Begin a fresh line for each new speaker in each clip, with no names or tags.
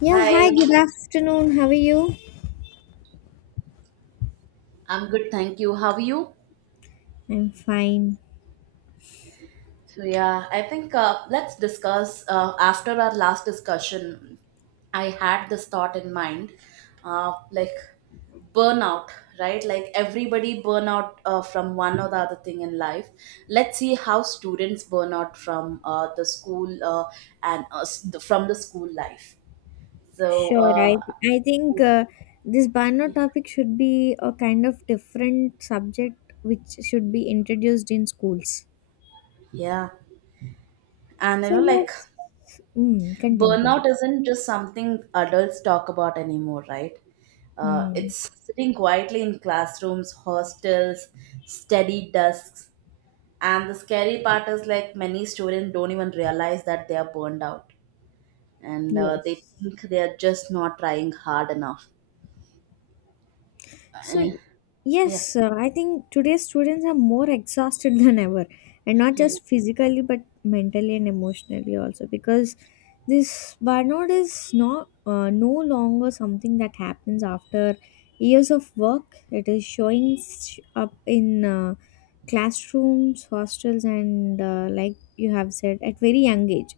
Yeah, hi,
Hi.
good afternoon. How are you?
I'm good, thank you. How are you?
I'm fine.
So yeah, I think let's discuss after our last discussion. I had this thought in mind, like burnout, right? Like everybody burn out from one or the other thing in life. Let's see how students burn out from the school, and from the school life. So
Sure,
uh,
I think this Bano topic should be a kind of different subject which should be introduced in schools.
yeah, and
So,
like
yes, continue, continue.
burnout isn't just something adults talk about anymore, right? Uh,
Mm,
it's sitting quietly in classrooms, hostels, steady desks, and the scary part is, like, many students don't even realize that they are burned out, and they
yes.
think they are just not trying hard enough.
So,
Uh, yeah,
yes, I think today's students are more exhausted than ever, and not
yeah,
just physically but mentally and emotionally also, because this burnout is not no longer something that happens after years of work. It is showing up in classrooms, hostels, and like you have said, at very young age.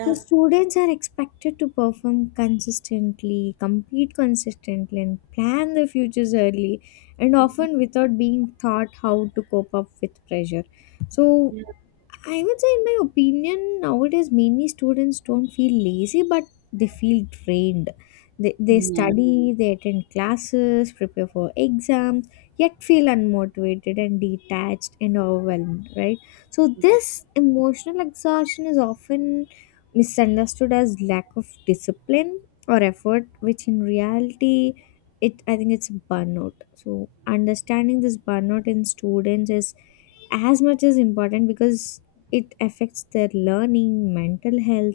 So students are expected to perform consistently, compete consistently, and plan their futures early, and
Mhm.
often without being taught how to cope up with pressure. So
Yeah,
I would say, in my opinion, nowadays many students don't feel lazy, but they feel drained. They study, they attend classes, prepare for exams, yet feel unmotivated and detached and overwhelmed, right? So,
yeah,
this emotional exhaustion is often misunderstood as lack of discipline or effort, which in reality, it I think it's burnout. So, understanding this burnout in students is as much as important because it affects their learning, mental health,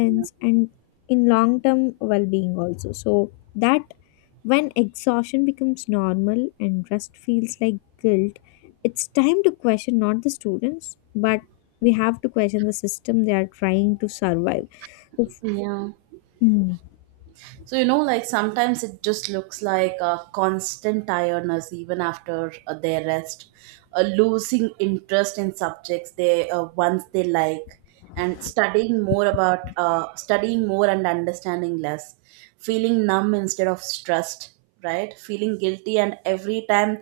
yeah.
and in long term well being also. So that when exhaustion becomes normal and rest feels like guilt, it's time to question not the students, but we have to question the system they are trying to survive. Oof.
Yeah.
Mm.
So, like, sometimes it just looks like a constant tiredness even after their rest, losing interest in subjects they once they like, and studying more and understanding less, feeling numb instead of stressed, right? Feeling guilty, and every time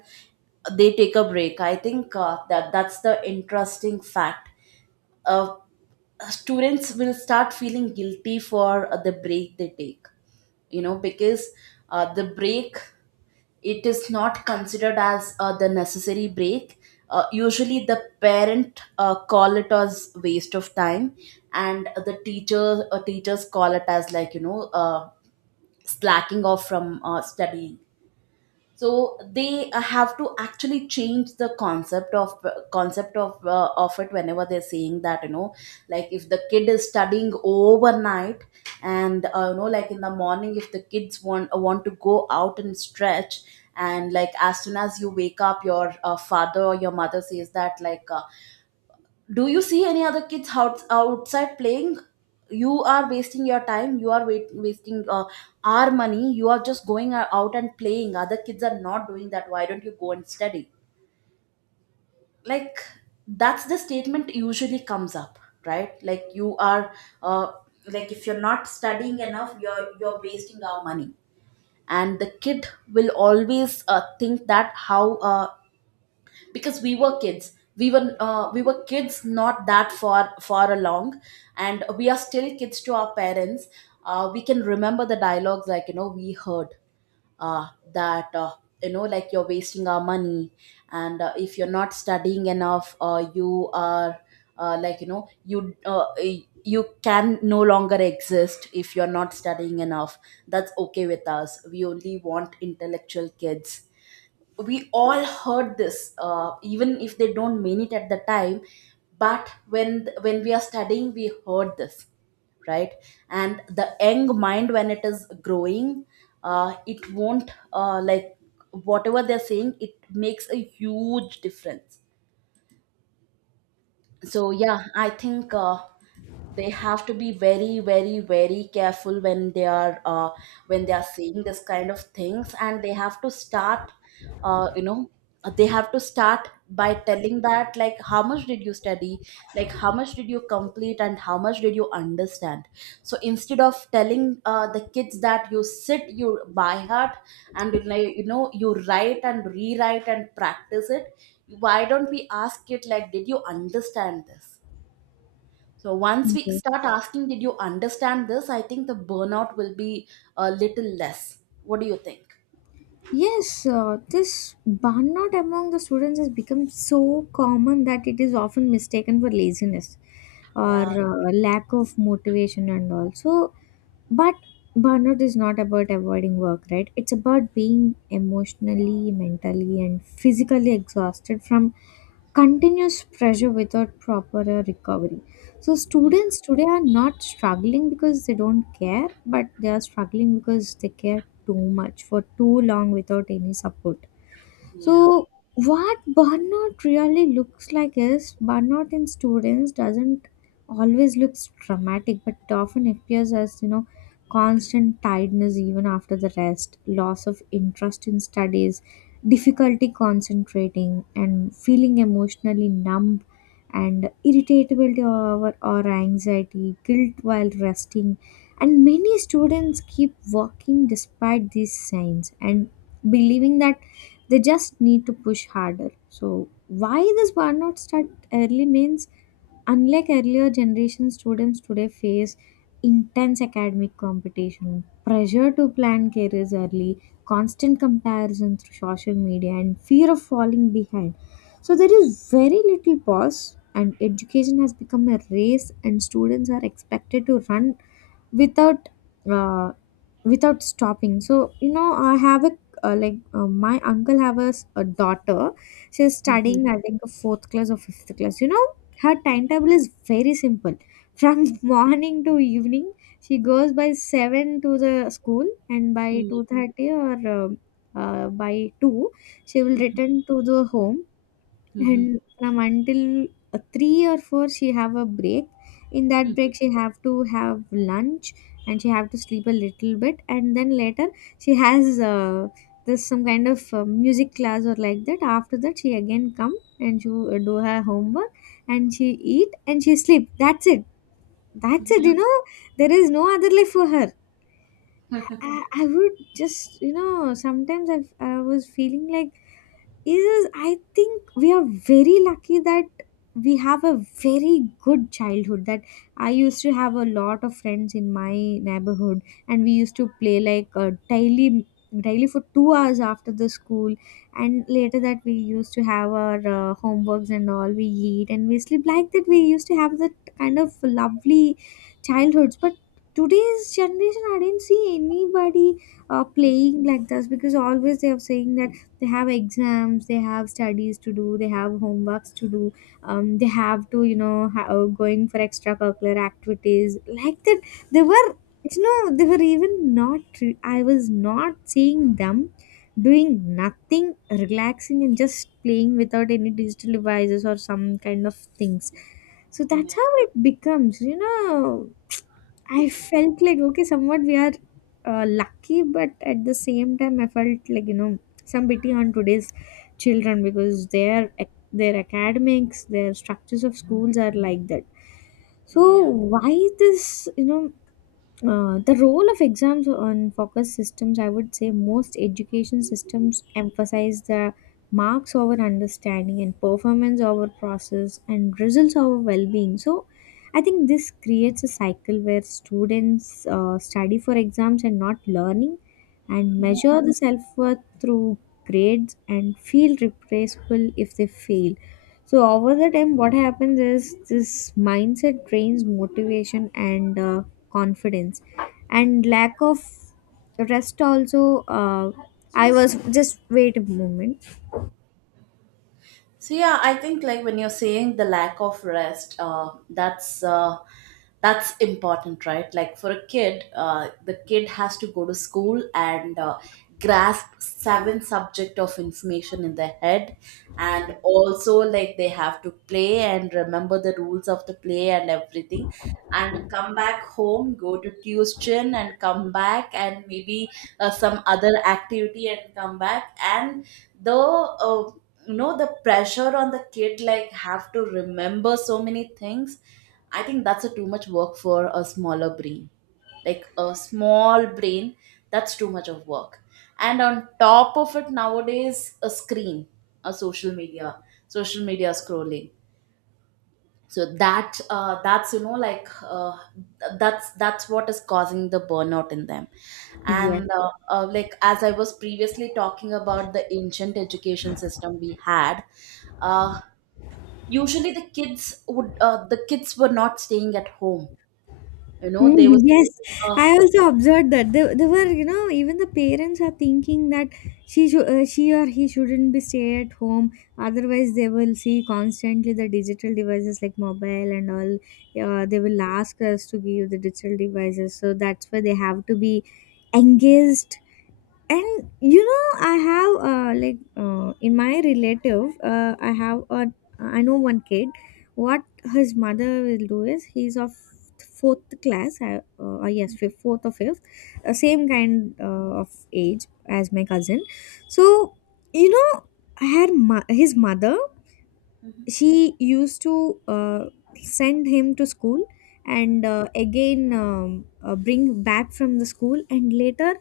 they take a break. I think that's the interesting fact. Uh, students will start feeling guilty for the break they take, because the break, it is not considered as the necessary break. Usually the parent call it as waste of time, and the teachers call it as, like, slacking off from studying. So they have to actually change the concept of it, whenever they're saying that, like, if the kid is studying overnight, and like in the morning, if the kids want to go out and stretch, and, like, as soon as you wake up, your father or your mother says that, like, do you see any other kids outside playing? You are wasting your time. You are wasting our money. You are just going out and playing, other kids are not doing that, why don't you go and study? Like, that's the statement usually comes up, right? Like, you are, uh, like, if you're not studying enough, you're wasting our money. And the kid will always think that, how because we were kids, we were kids not that far along, and we are still kids to our parents. We can remember the dialogues, like, we heard uh, that, you know, like, you're wasting our money, and if you're not studying enough, you are, uh, like you know you uh, you can no longer exist if you're not studying enough, that's okay with us, we only want intellectual kids. We all heard this, even if they don't mean it at the time, but when we are studying, we heard this, right? And the young mind, when it is growing, it won't, like, whatever they're saying, it makes a huge difference. So yeah, I think they have to be very, very, very careful when they are, saying this kind of things. And uh, you know they have to start by telling that, like, how much did you study, like, how much did you complete, and how much did you understand. So instead of telling the kids that you sit, you by heart, and you, like, you write and rewrite and practice it, why don't we ask it, like, did you understand this? So once we start
Yes.
asking did you understand this, I think the burnout will be a little less. What do you think?
Yes, this burnout among the students has become so common that it is often mistaken for laziness or
Yeah,
lack of motivation and also. But burnout is not about avoiding work, right? It's about being emotionally, mentally, and physically exhausted from continuous pressure without proper recovery. So, students today are not struggling because they don't care, but they are struggling because they care too much for too long without any support.
yeah.
So, what burnout really looks like is burnout in students doesn't always looks dramatic, but often appears as you know constant tiredness even after the rest, loss of interest in studies, difficulty concentrating, and feeling emotionally numb, and irritability or anxiety, guilt while resting, and many students keep working despite these signs and believing that they just need to push harder. So why this burnout start early means unlike earlier generation students today face intense academic competition, pressure to plan careers early, constant comparison through social media, and fear of falling behind. So there is very little pause, and education has become a race and students are expected to run without uh, without stopping. So, you know, I have a, like, my uncle have a, a daughter. She's
Mhm.
studying I think a fourth class or fifth class, you know. Her timetable is very simple. From morning to evening she goes by 7 to the school, and by
Mhm.
2:30 or by 2 she will return to the home,
Mhm.
and from until 3 or 4 she have a break. In that
Mhm.
break she have to have lunch and she have to sleep a little bit, and then later she has this some kind of music class or like that. After that she again come and she do her homework, and she eat and she sleep. That's it. That's it,
Yeah,
you know. There is no other life for her. I would just, you know, sometimes I was feeling like is I think we are very lucky that we have a very good childhood, that I used to have a lot of friends in my neighborhood and we used to play like, daily for 2 hours after the school, and later that we used to have our homeworks and all, we eat and we sleep. Like that we used to have that kind of lovely childhoods. But today's generation I didn't see anybody playing like this, because always they are saying that they have exams, they have studies to do, they have homeworks to do. They have to, you know, going for extracurricular activities, like that they were, you know, they were even not I was not seeing them doing nothing relaxing and just playing without any digital devices or some kind of things. So that's
yeah,
how it becomes, you know. I felt like okay, somewhat we are lucky, but at the same time, I felt like, you know, some pity on today's children, because their academics, their structures of schools are like that. So
yeah.
why this, you know, the role of exams on focus systems, I would say most education systems emphasize the marks over understanding and performance over process and results over well being. So, I think this creates a cycle where students study for exams and not learning, and measure the self worth through grades, and feel replaceable if they fail. So over the time, what happens is this mindset drains motivation and confidence, and lack of rest also. I was just wait a moment.
So yeah, I think, like, when you're saying the lack of rest, that's important, right? Like, for a kid, the kid has to go to school and grasp seven subject of information in their head, and also, like, they have to play and remember the rules of the play and everything, and come back home, go to tuition, and come back, and maybe some other activity and come back, and the you know the pressure on the kid, like, have to remember so many things. I think that's a too much work for a smaller brain, like a small brain. That's too much of work. And on top of it, nowadays, a screen, a social media scrolling. So that's you know that's what is causing the burnout in them.
Yes.
And like, as I was previously talking about, the ancient education system we had, uh, usually the kids would the kids were not staying at home,
Mm,
they were
yes,
staying,
I also observed that they were, you know, even the parents are thinking that she or he shouldn't be stay at home. Otherwise, they will see constantly the digital devices like mobile and all. They will ask us to give the digital devices, so that's why they have to be engaged. And you know I have, like, in my relative, I have a I know one kid. What his mother will do is he's of fourth class, yes, fifth, fourth or fifth, same kind of age as my cousin. So, you know, His mother,
Mhm,
she used to send him to school and
mhm.
again bring back from the school, and later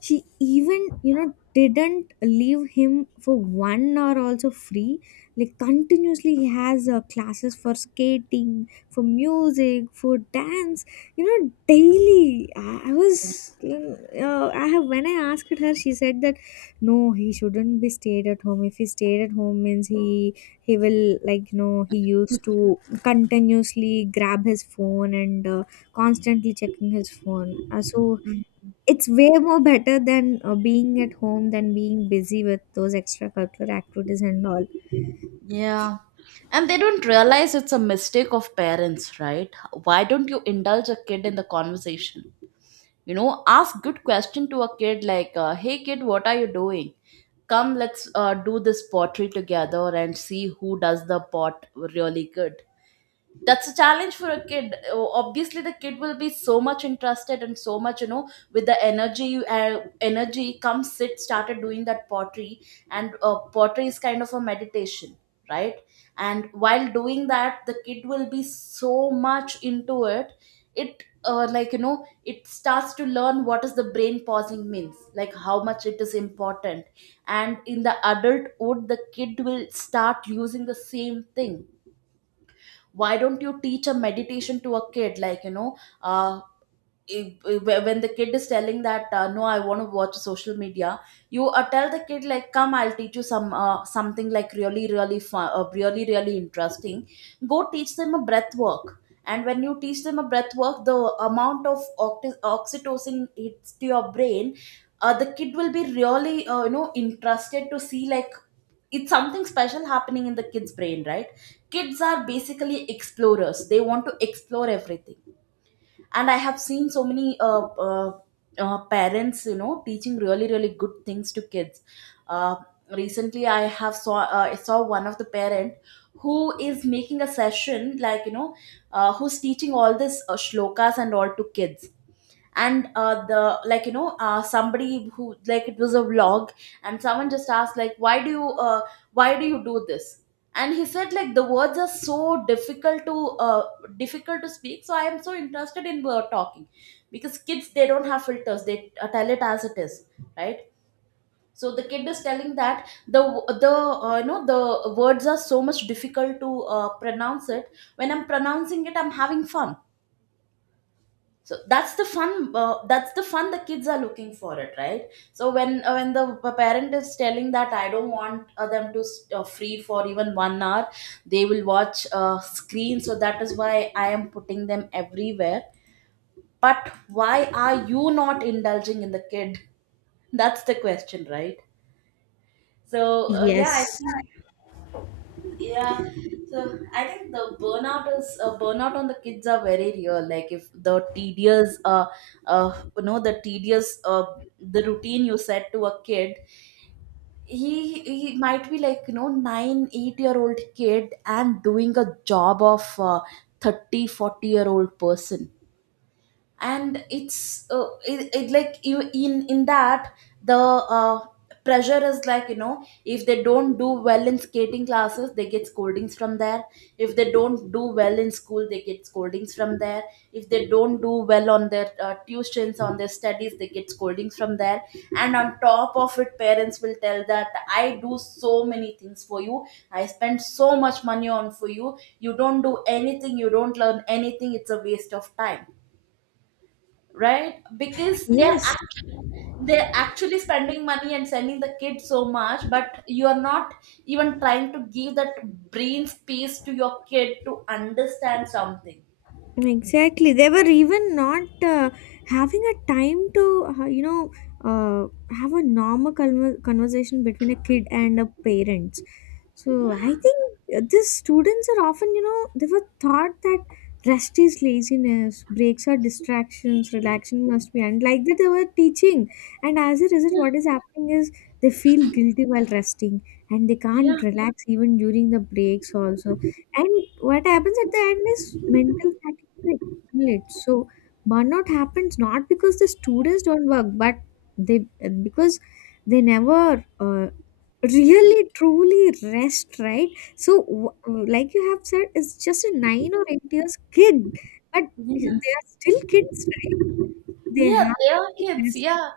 she even you know didn't leave him for 1 hour also free. Like continuously he has classes for skating, for music, for dance. You know daily I was I have when I asked her, she said that no, he shouldn't be stayed at home. If he stayed at home means he will, like you know, he used
Yeah.
to continuously grab his phone and constantly checking his phone. So it's way more better than being at home than being busy with those extracurricular activities and all.
Yeah. And they don't realize it's a mistake of parents, right? Why don't you indulge a kid in the conversation? You know, ask good question to a kid, like, hey kid, what are you doing? Come, let's do this pottery together and see who does the pot really good. That's a challenge for a kid. Obviously the kid will be so much interested and so much, with the energy, energy come sit started doing that pottery. And pottery is kind of a meditation, right? And while doing that, the kid will be so much into it. It starts to learn what is the brain pausing means, like how much it is important, and in the adulthood the kid will start using the same thing. Why don't you teach a meditation to a kid, like, uh when the kid is telling that, no, I want to watch social media, you tell the kid, like, come, I'll teach you something like really, really fun, really, really interesting. Go teach them a breath work. And when you teach them a breath work, the amount of oxytocin hits to your brain. The kid will be really, interested to see, like, it's something special happening in the kids brain, right? Kids are basically explorers. They want to explore everything. And I have seen so many uh, parents, teaching really, really good things to kids. Uh, recently I saw one of the parent who is making a session, like, who's teaching all this shlokas and all to kids. And the like you know somebody who, like, it was a vlog, and someone just asked, like, why do you do this? And he said, like, the words are so difficult to speak, so I am so interested in talking, because kids, they don't have filters, they tell it as it is, right? So the kid is telling that, the the you know the words are so much difficult to pronounce it. When I'm pronouncing it, I'm having fun. So that's the fun the kids are looking for it, right? So when the parent is telling that, I don't want them to free for even 1 hour, they will watch screen, so that is why I am putting them everywhere. But why are you not indulging in the kid? That's the question, right? So yeah, I
Yes.
think. Yeah. So I think the burnout on the kids are very real. Like, if the tedious you know the tedious the routine you set to a kid, he might be like, 9, 8-year-old kid, and doing a job of 30, 40-year old person, and it like, you, in that, the pressure is, like, if they don't do well in skating classes, they get scoldings from there. If they don't do well in school, they get scoldings from there. If they don't do well on their tuitions, on their studies, they get scoldings from there. And on top of it, parents will tell that, I do so many things for you, I spend so much money on for you, you don't do anything, you don't learn anything, it's a waste of time. Right? Because
Yes.
they're actually spending money and sending the kids so much, but you are not even trying to give that brain space to your kid to understand something.
Exactly. They were even not having a time to, uh, have a normal conversation between a kid and a parent. So I think these students are often, you know, they were taught that rest is laziness, breaks are distractions, relaxation must be, and like that they were teaching. And as a result, what is happening is they feel guilty while resting, and they can't
Yeah,
relax even during the breaks also. And what happens at the end is mental fatigue. Right, right. So burnout happens not because the students don't work, but they because they never really truly rest, right? So like you have said, it's just a 9 or 8 years kid, but
yeah,
they are still kids, right? They
yeah.
have
They are
to
kids.
rest.
Yeah,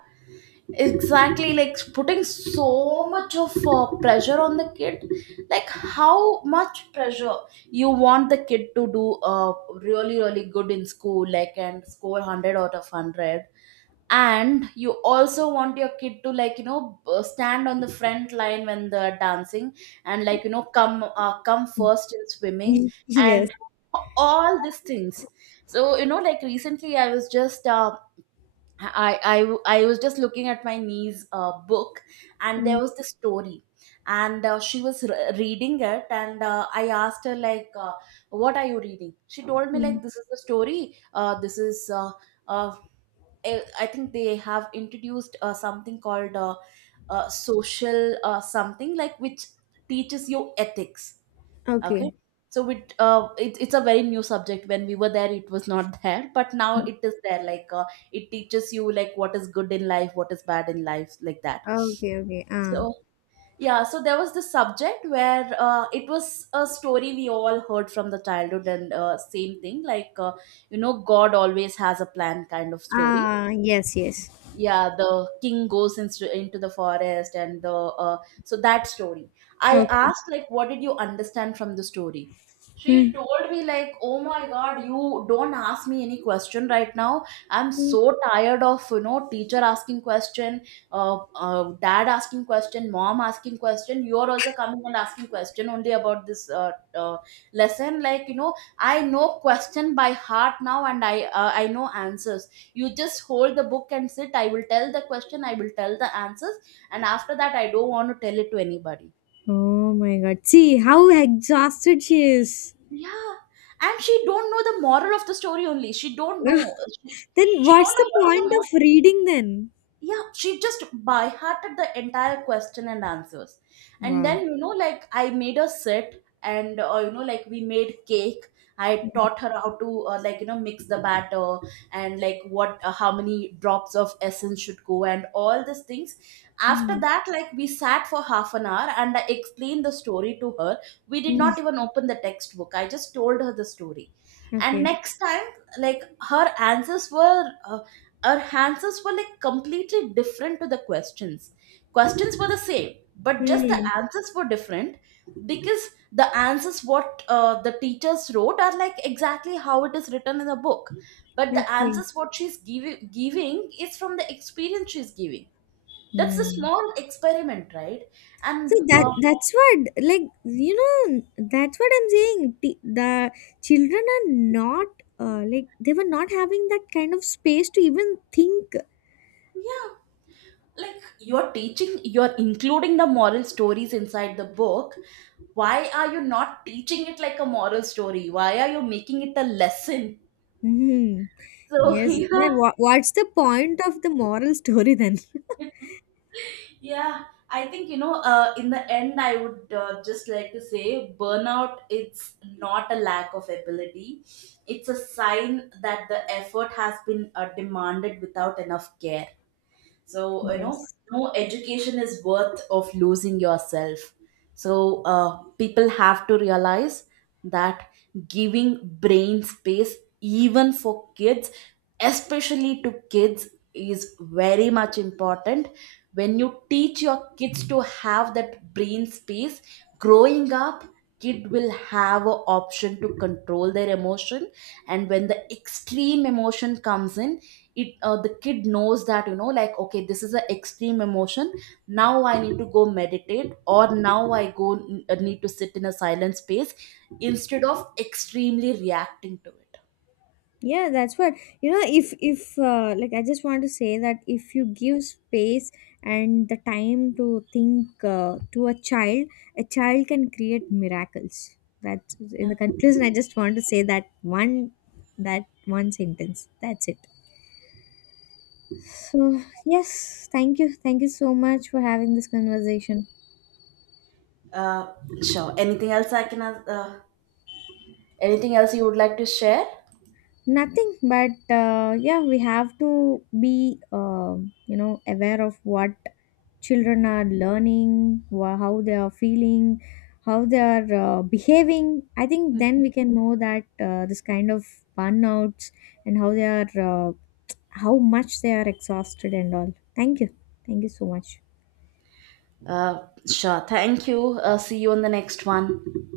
exactly. Like, putting so much of pressure on the kid. Like how much pressure you want the kid to do really, really good in school, like, and score 100 out of 100, and you also want your kid to, like, stand on the front line when they're dancing, and, like, come first in swimming
Yes.
and all these things. So, like, recently, I was just I, I was just looking at my niece's book, and
Mm,
there was this story, and she was reading it, and I asked her, like, what are you reading? She told me,
mm.
like, this is the story, this is uh, I think they have introduced something called social something, like, which teaches you ethics. Okay,
Okay.
so it's a very new subject. When we were there, it was not there, but now it is there. Like, it teaches you like what is good in life, what is bad in life, like that.
Okay. Okay. Ah.
So, yeah, so there was this subject where, it was a story we all heard from the childhood, and same thing, like, God always has a plan kind of story.
Ah. Yes. Yes.
Yeah, the king goes into the forest, and the, so that story, I
Okay.
asked, like, what did you understand from the story? She told me, like, oh my god, you don't ask me any question right now. I'm so tired of, teacher asking question, dad asking question, mom asking question, you're also coming and asking question only about this lesson. Like, I know question by heart now, and I know answers. You just hold the book and sit, I will tell the question, I will tell the answers, and after that I don't want to tell it to anybody.
Oh my god. See how exhausted she is.
Yeah, and she don't know the moral of the story only, she don't know, she,
Then
she
what's
don't
the
know what is the
point
moral.
of reading then?
Yeah, she just by hearted the entire question and answers. And
Wow.
then, like, I made her sit, and, like, we made cake. I taught her how to, like, mix the batter, and like what, how many drops of essence should go, and all these things. After
Mm.
that, like, we sat for half an hour and I explained the story to her. We did
Mm.
not even open the textbook, I just told her the story. And
Okay.
next time, like, her answers were uh, her answers were like completely different to the questions. Questions were the same, but just the
Mm.
answers were different, because the answers what, the teachers wrote are like exactly how it is written in the book, but the
Okay.
answers what she's giving is from the experience she's giving. That's a
Mm.
small experiment, right?
So
and
that
uh,
that's what, like you know, that's what I'm saying. The children are not like they were not having that kind of space to even think.
yeah, like, you're teaching, you're including the moral stories inside the book. Why are you not teaching it like a moral story? Why are you making it a lesson?
Mm.
So,
Yes. Then
yeah.
what's the point of the moral story then?
Yeah, I think. In the end, I would just like to say, burnout. It's not a lack of ability; it's a sign that the effort has been demanded without enough care. So,
Yes.
no education is worth of losing yourself. So, people have to realize that giving brain space, even for kids, especially to kids, is very much important. When you teach your kids to have that brain space, growing up, kid will have an option to control their emotion, and when the extreme emotion comes in, it the kid knows that, like, okay, this is an extreme emotion, now I need to go meditate, or now I go, need to sit in a silent space instead of extremely reacting to it.
Yeah, that's what you know. If like I just want to say that if you give space and the time to think to a child, a child can create miracles. That's in
Yeah.
the conclusion I just want to say, that one, that one sentence. That's it. So yes, thank you, thank you so much for having this conversation.
uh, sure, anything else I can, anything else you would like to share?
Nothing, but yeah, we have to be, you know, aware of what children are learning, how they are feeling, how they are behaving. I think then
Mhm.
we can know that this kind of burnouts, and uh, how much they are exhausted and all. Thank you. Thank you so much.
uh, sure, thank you. See you on the next one.